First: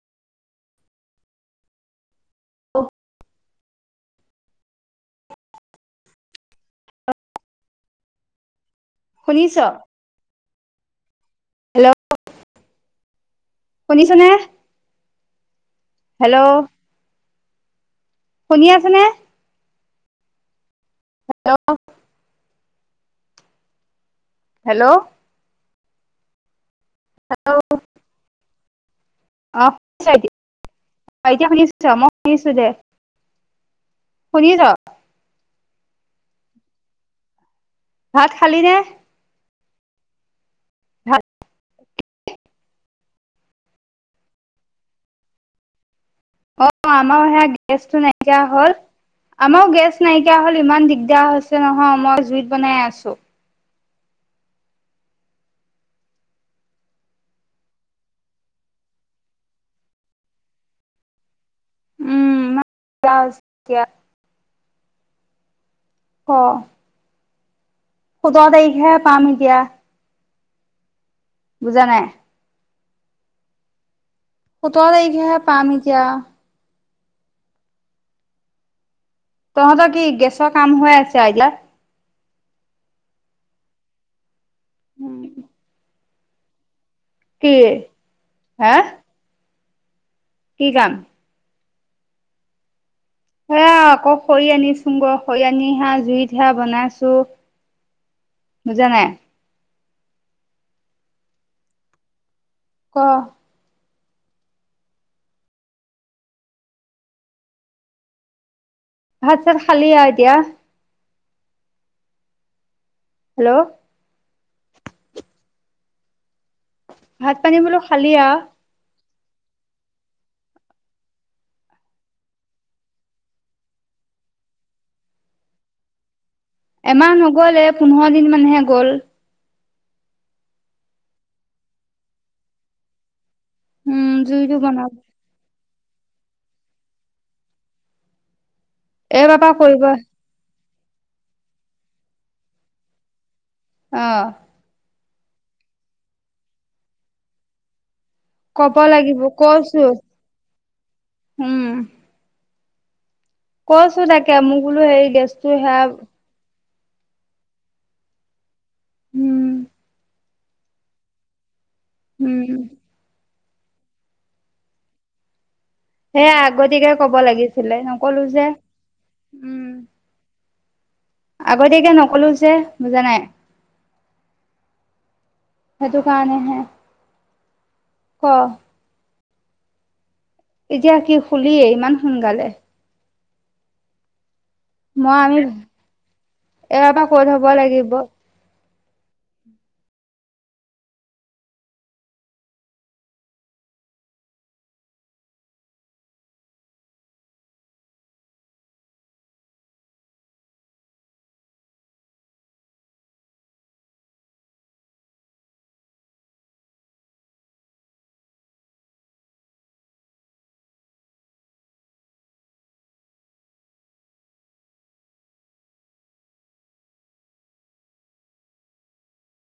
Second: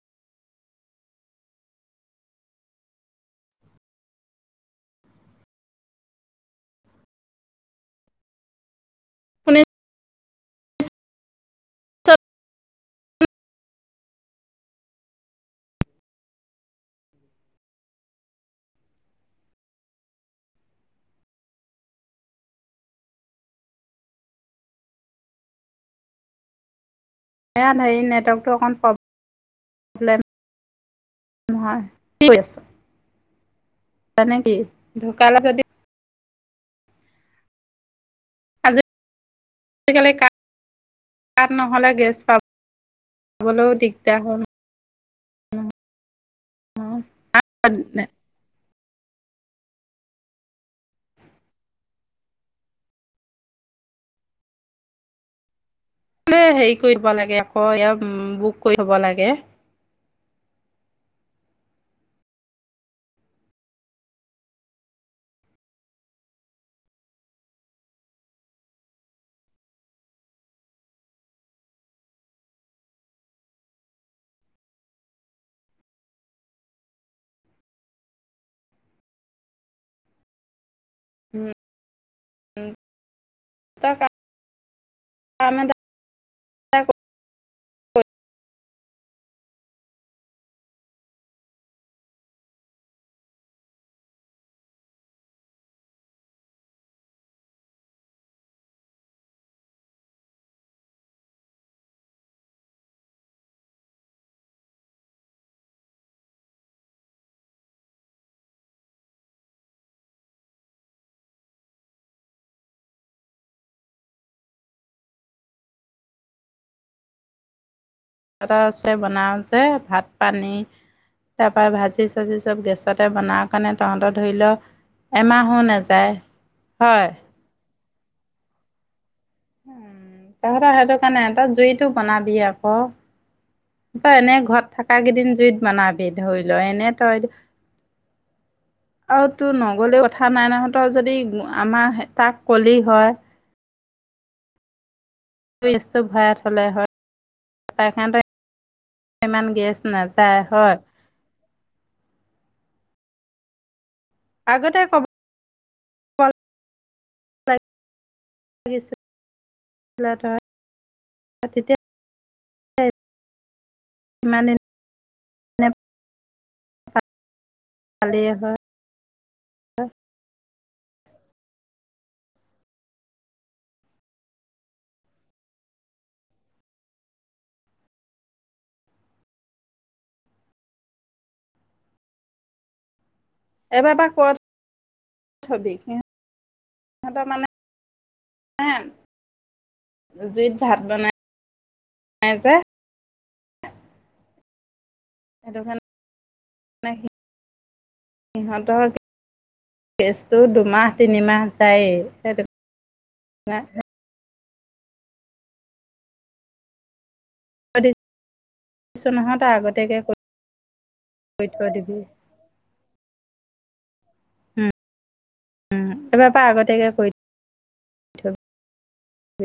অ [unintelligible] শুনিছ? ইয়াত শুনিছ নে? হেল্ল', শুনি আছে নে? হেল্ল'? হেল্ল'? এয়াত হেৰি নেটৱৰ্কটো অকণ প্ৰ অ শুনিছ প্ৰব্লেম এতিয়া অ', এতিয়া শুনিছ? হয়। মই কি কৰি আছ? শুনিছোঁ দে। নে কি? শুনিছ ঢুকালে যদি ভাত খালি নে? আজিকালি কা ভাত কাট, নহ'লে গেছ পাব, পাবলৈও দিগদাৰ হয়। অ', আমাৰো সেয়া গেছটো নাইকিয়া হ'ল। আমাৰো গেছ নাইকিয়া হল, ইমান দিগদাৰ হৈছে নহয় মই জুইত বনাই আছোঁ। এ হেৰি কৰিব থব লাগে আক এ বুক কৰি থব লাগে। উম, ইমান দিগদাৰ হৈছে এতিয়া। অ'। সোতৰ তাৰিখে হে পাম এতিয়া। বুজা নাই। সোতৰ তাৰিখে হে পাম এতিয়া। তহঁতৰ কি গেছৰ কাম হৈ আছে? এতিয়া [inaudible] কি? হা? কি কাম? সেয়া আকৌ খৰি আনিছোং গৈ, খৰি আনি সেয়া জুইত হে বনাইছোঁ। বুজা নাই? ক। ভাত চাত খালি আৰু এতিয়া? হেল্ল'? ভাত পানী বোলো খালি আ [unintelligible] বনাওঁ যে, ভাত পানী। তাৰ পৰা ভাজি চাজি চব গেছতে বনাওঁ কাৰণে তহঁতৰ ধৰি ল এমাহো নাযায়। হয়। এমাহ নগ'ল এ পোন্ধৰ দিন মানহে গ'ল। তহঁতৰ সেইটো কাৰণে তই জুইটো বনাবি আকৌ। উম বা এনেই জুইটো ঘৰত বনাব থকা কেইদিন জুইত বনাবি ধৰি লৈ, এনে তই, আৰু এই বাপা তোৰ কৰিব নগ'লেওঁ [unintelligible] যদি আমাৰ হে তাক কলি হয়। অ'। গেছটো ভৰাই থ'লে হয়। [unintelligible] ক'ব লাগিব ইমান গেছ কৈছো নাযায় হয়। উম। কৈছোঁ তাকে মোৰ আগতে বোলো ক'ব হেৰি গেছটো সেয়া [unintelligible] উম। [unintelligible] তেতিয়া উম। এই ইমানদিন সেয়া আগতিয়াকে ক'ব লাগিছিলে, নক'লো পালিয়ে যে, হয় উম। আগতীয়াকে নক'লো যে, বুজা নাই। সেইটো কাৰণেহে, ক। এতিয়া কি শুলিয়ে, ইমান সোনকালে। এবাৰ বা ক'ত মই আমি এবাৰ পা কৈ সিহঁতৰ মানে থ'ব লাগিব। [unintelligible] জুইত ভাত বনাই [unintelligible] যে। [unintelligible] সিহঁতৰ গেছটো দুমাহ তিনিমাহ যায়ে, সেইটো [unintelligible] তই আগতীয়াকে [unintelligible] কৰি থৈ দিবি। উম, উম, এইবাৰ পা আগতিয়াকে কৈ